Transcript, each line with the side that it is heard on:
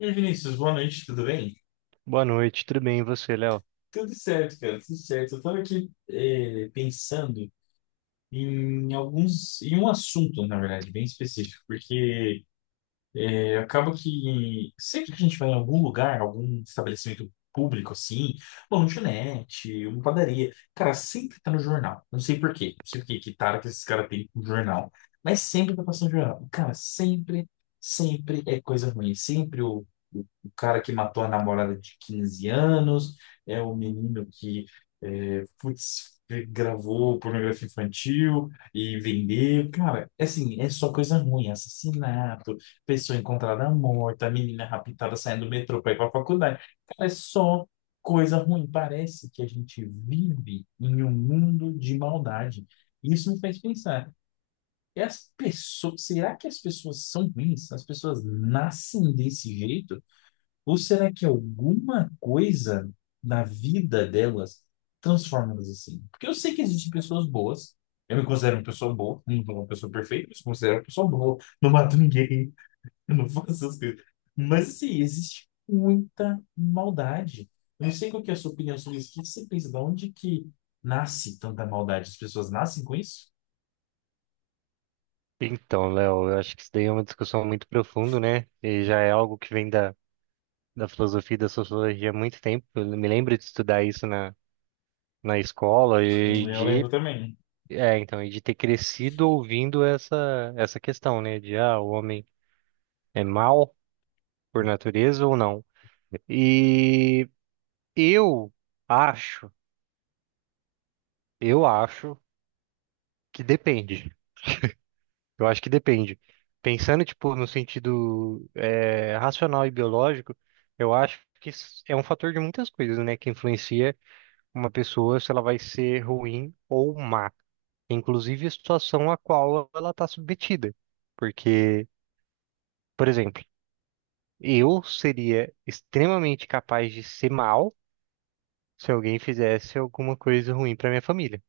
left: E aí, Vinícius, boa noite, tudo bem?
right: Boa noite, tudo bem e você, Léo?
left: Tudo certo, cara, tudo certo. Eu tava aqui, pensando em em um assunto, na verdade, bem específico. Porque acaba que sempre que a gente vai em algum lugar, algum estabelecimento público, assim, uma lanchonete, uma padaria, cara, sempre tá no jornal. Não sei por quê, não sei por quê, que tara que esses caras têm com jornal, mas sempre tá passando jornal. Cara, sempre, sempre é coisa ruim. Sempre o cara que matou a namorada de 15 anos, é o menino que, é, putz, gravou pornografia infantil e vendeu. Cara, é assim, é só coisa ruim, assassinato, pessoa encontrada morta, menina raptada saindo do metrô para ir para a faculdade. Cara, é só coisa ruim. Parece que a gente vive em um mundo de maldade. Isso me faz pensar. E as pessoas, será que as pessoas são ruins? As pessoas nascem desse jeito? Ou será que alguma coisa na vida delas transforma elas assim? Porque eu sei que existem pessoas boas. Eu me considero uma pessoa boa, não sou uma pessoa perfeita, mas me considero uma pessoa boa. Não mato ninguém, eu não faço essas coisas. Mas, assim, existe muita maldade. Eu não sei qual que é a sua opinião sobre isso. O que que você pensa? De onde que nasce tanta maldade? As pessoas nascem com isso?
right: Então, Léo, eu acho que isso daí é uma discussão muito profunda, né? E já é algo que vem da filosofia e da sociologia há muito tempo. Eu me lembro de estudar isso na escola e
left: Eu
right: de,
left: lembro também.
right: e de ter crescido ouvindo essa questão, né? De, ah, o homem é mau por natureza ou não? E eu acho, eu acho que depende. Eu acho que depende. Pensando, tipo, no sentido racional e biológico, eu acho que s- é um fator de muitas coisas, né, que influencia uma pessoa se ela vai ser ruim ou má. Inclusive a situação a qual ela está submetida. Porque, por exemplo, eu seria extremamente capaz de ser mal se alguém fizesse alguma coisa ruim para minha família,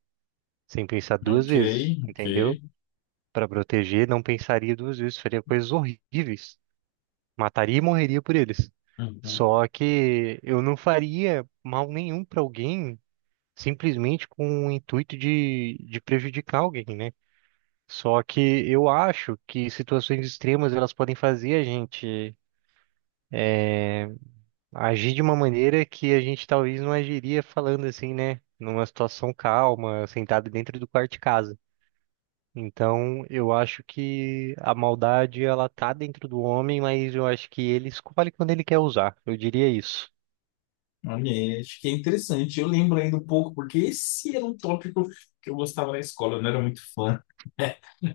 right: sem pensar duas
left: Ok,
right: vezes,
left: ok.
right: entendeu? Para proteger, não pensaria duas vezes, faria coisas horríveis. Mataria e morreria por eles.
left: Uhum.
right: Só que eu não faria mal nenhum para alguém simplesmente com o intuito de prejudicar alguém, né? Só que eu acho que situações extremas elas podem fazer a gente agir de uma maneira que a gente talvez não agiria falando assim, né? Numa situação calma, sentado dentro do quarto de casa. Então, eu acho que a maldade ela tá dentro do homem, mas eu acho que ele escolhe quando ele quer usar. Eu diria isso.
left: Olha, acho que é interessante. Eu lembro ainda um pouco, porque esse era um tópico que eu gostava na escola, eu não era muito fã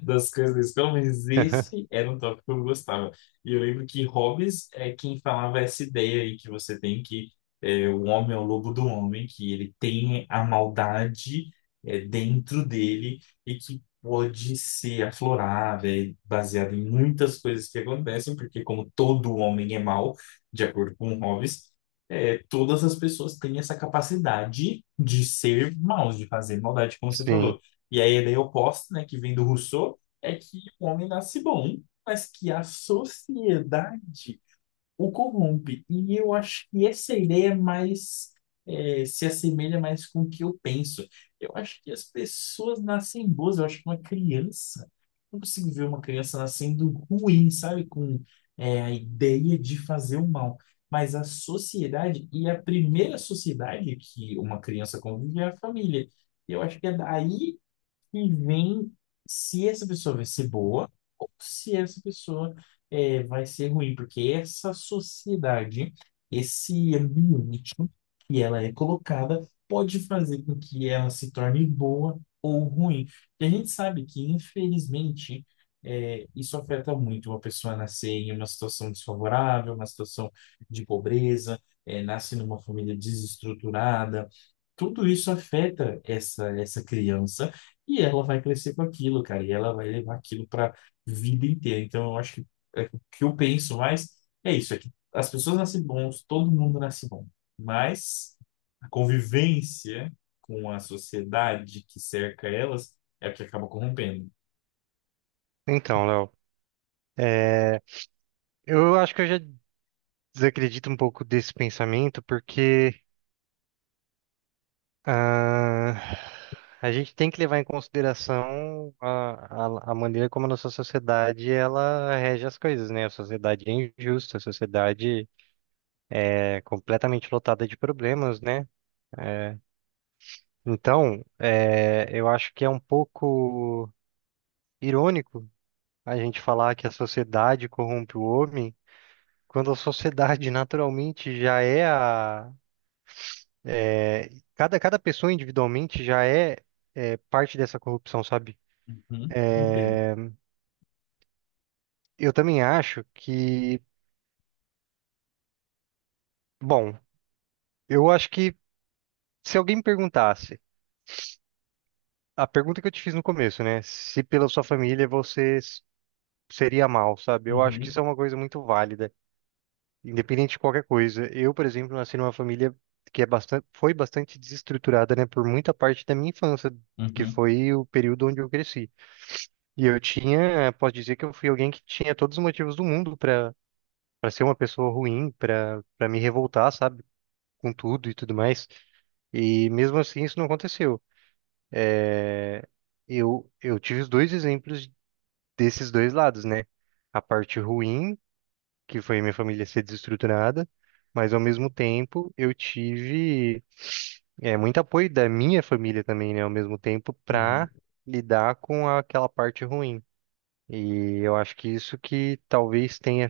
left: das coisas da escola, mas esse era um tópico que eu gostava. E eu lembro que Hobbes é quem falava essa ideia aí que você tem, que o homem é o lobo do homem, que ele tem a maldade, dentro dele, e que pode ser aflorada, é baseada em muitas coisas que acontecem, porque como todo homem é mau, de acordo com Hobbes, todas as pessoas têm essa capacidade de ser maus, de fazer maldade, como você
right: Sim.
left: falou. E aí a ideia oposta, né, que vem do Rousseau, é que o homem nasce bom, mas que a sociedade o corrompe. E eu acho que essa ideia se assemelha mais com o que eu penso. Eu acho que as pessoas nascem boas, eu acho que uma criança, eu não consigo ver uma criança nascendo ruim, sabe? Com a ideia de fazer o mal. Mas a sociedade, e a primeira sociedade que uma criança convive é a família. Eu acho que é daí e vem se essa pessoa vai ser boa ou se essa pessoa, vai ser ruim, porque essa sociedade, esse ambiente que ela é colocada, pode fazer com que ela se torne boa ou ruim. E a gente sabe que, infelizmente, isso afeta muito, uma pessoa nascer em uma situação desfavorável, uma situação de pobreza, nasce numa família desestruturada, tudo isso afeta essa criança, e ela vai crescer com aquilo, cara, e ela vai levar aquilo para vida inteira. Então eu acho que, o que eu penso mais é isso, é que as pessoas nascem bons, todo mundo nasce bom, mas a convivência com a sociedade que cerca elas é a que acaba corrompendo.
right: Então, Léo, é, eu acho que eu já desacredito um pouco desse pensamento, porque ah, a gente tem que levar em consideração a maneira como a nossa sociedade ela rege as coisas, né? A sociedade é injusta, a sociedade é completamente lotada de problemas, né? Eh, Então, eu acho que é um pouco irônico a gente falar que a sociedade corrompe o homem. Quando a sociedade naturalmente já é a. Cada pessoa individualmente já é, é parte dessa corrupção, sabe?
left: Uhum, entendo.
right: Eu também acho que. Bom, eu acho que se alguém me perguntasse, a pergunta que eu te fiz no começo, né? Se pela sua família você s- seria mal, sabe? Eu acho que isso
left: Uhum,
right: é uma coisa muito válida, independente de qualquer coisa. Eu, por exemplo, nasci numa família que é bastante, foi bastante desestruturada, né, por muita parte da minha infância, que
left: uhum,
right: foi o período onde eu cresci. E eu tinha, posso dizer que eu fui alguém que tinha todos os motivos do mundo para ser uma pessoa ruim, para me revoltar, sabe, com tudo e tudo mais. E mesmo assim isso não aconteceu. Eu tive os dois exemplos desses dois lados, né? A parte ruim que foi minha família ser desestruturada, mas ao mesmo tempo eu tive muito apoio da minha família também, né? Ao mesmo tempo
left: uhum.
right: para lidar com aquela parte ruim. E eu acho que isso que talvez tenha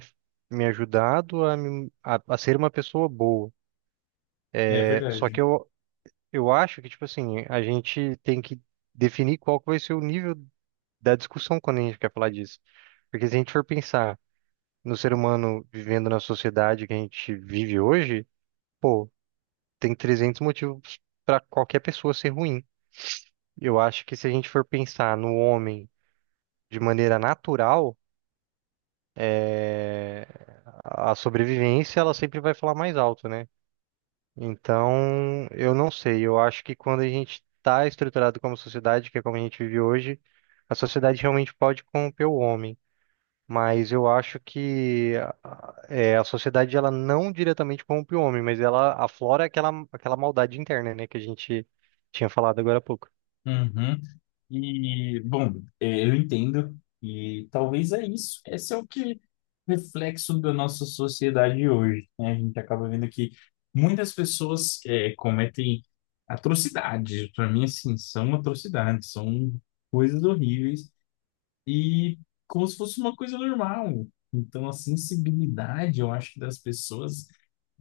right: me ajudado a, me- a ser uma pessoa boa.
left: É
right: Só
left: verdade.
right: que eu acho que, tipo assim, a gente tem que definir qual que vai ser o nível da discussão quando a gente quer falar disso. Porque se a gente for pensar no ser humano vivendo na sociedade que a gente vive hoje, pô, tem 300 motivos para qualquer pessoa ser ruim. Eu acho que se a gente for pensar no homem de maneira natural, é, a sobrevivência ela sempre vai falar mais alto, né? Então, eu não sei. Eu acho que quando a gente está estruturado como sociedade, que é como a gente vive hoje, a sociedade realmente pode corromper o homem. Mas eu acho que a sociedade ela não diretamente corrompe o homem, mas ela aflora aquela maldade interna, né, que a gente tinha falado agora há pouco.
left: Uhum. E, bom, é, eu entendo, e talvez é isso. Esse é o que reflexo da nossa sociedade hoje, né? A gente acaba vendo que muitas pessoas, cometem atrocidades. Para mim, assim, são atrocidades, são coisas horríveis, e como se fosse uma coisa normal. Então, a sensibilidade, eu acho que das pessoas,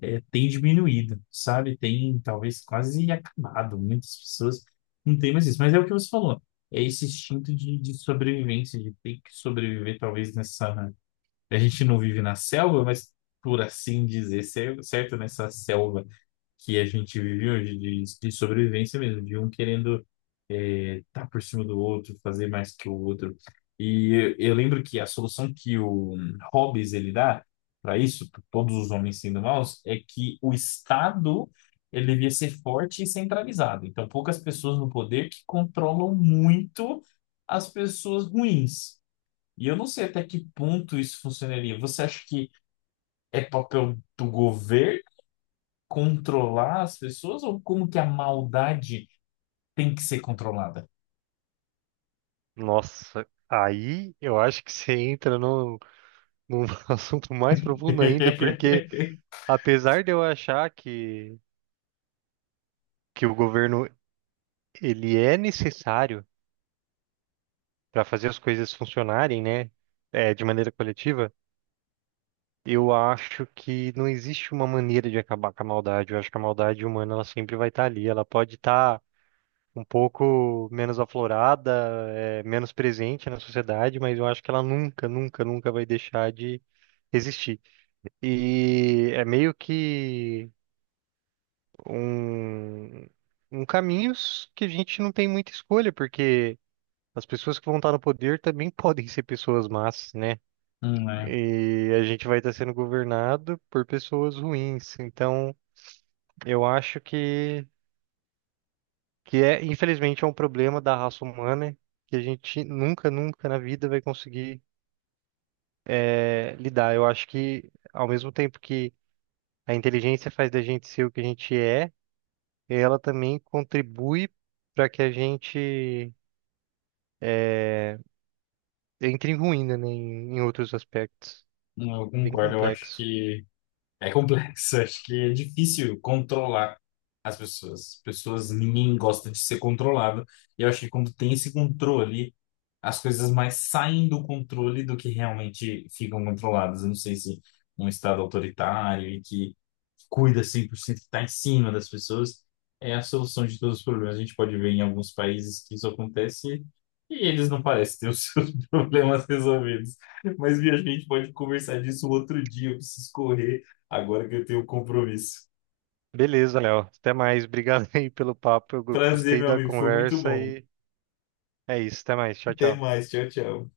left: tem diminuído, sabe? Tem talvez quase acabado. Muitas pessoas não têm mais isso. Mas é o que você falou. É esse instinto de sobrevivência, de ter que sobreviver, talvez nessa. A gente não vive na selva, mas por assim dizer, certo? Nessa selva que a gente vive hoje de sobrevivência mesmo, de um querendo, tá por cima do outro, fazer mais que o outro. E eu lembro que a solução que o Hobbes ele dá para isso, pra todos os homens sendo maus, é que o Estado ele devia ser forte e centralizado. Então, poucas pessoas no poder que controlam muito as pessoas ruins. E eu não sei até que ponto isso funcionaria. Você acha que é papel do governo controlar as pessoas, ou como que a maldade tem que ser controlada?
right: Nossa, aí eu acho que você entra num assunto mais profundo ainda, porque apesar de eu achar que o governo ele é necessário para fazer as coisas funcionarem, né, de maneira coletiva, eu acho que não existe uma maneira de acabar com a maldade. Eu acho que a maldade humana ela sempre vai estar ali. Ela pode estar um pouco menos aflorada, menos presente na sociedade, mas eu acho que ela nunca, nunca, nunca vai deixar de existir. E é meio que um, um caminho s- que a gente não tem muita escolha, porque as pessoas que vão estar no poder também podem ser pessoas más, né?
left: É.
right: E a gente vai estar sendo governado por pessoas ruins. Então, eu acho que é, infelizmente, é um problema da raça humana que a gente nunca, nunca na vida vai conseguir lidar. Eu acho que, ao mesmo tempo que a inteligência faz da gente ser o que a gente é, ela também contribui para que a gente entre em ruína, né, em outros aspectos.
left: Não, eu
right: Bem
left: concordo, eu acho
right: complexo.
left: que é complexo, acho que é difícil controlar as pessoas. Pessoas, ninguém gosta de ser controlado. E eu acho que quando tem esse controle, as coisas mais saem do controle do que realmente ficam controladas. Eu não sei se um estado autoritário e que cuida 100%, que está em cima das pessoas, é a solução de todos os problemas. A gente pode ver em alguns países que isso acontece e eles não parecem ter os seus problemas resolvidos. Mas, Bia, acho que a gente pode conversar disso outro dia. Eu preciso correr agora que eu tenho um compromisso.
right: Beleza, Léo. Até mais. Obrigado aí pelo papo. Eu
left: Prazer,
right: gostei
left: meu
right: da
left: amigo. Foi muito
right: conversa
left: bom.
right: e é isso. Até mais. Tchau,
left: Até
right: tchau.
left: mais. Tchau, tchau.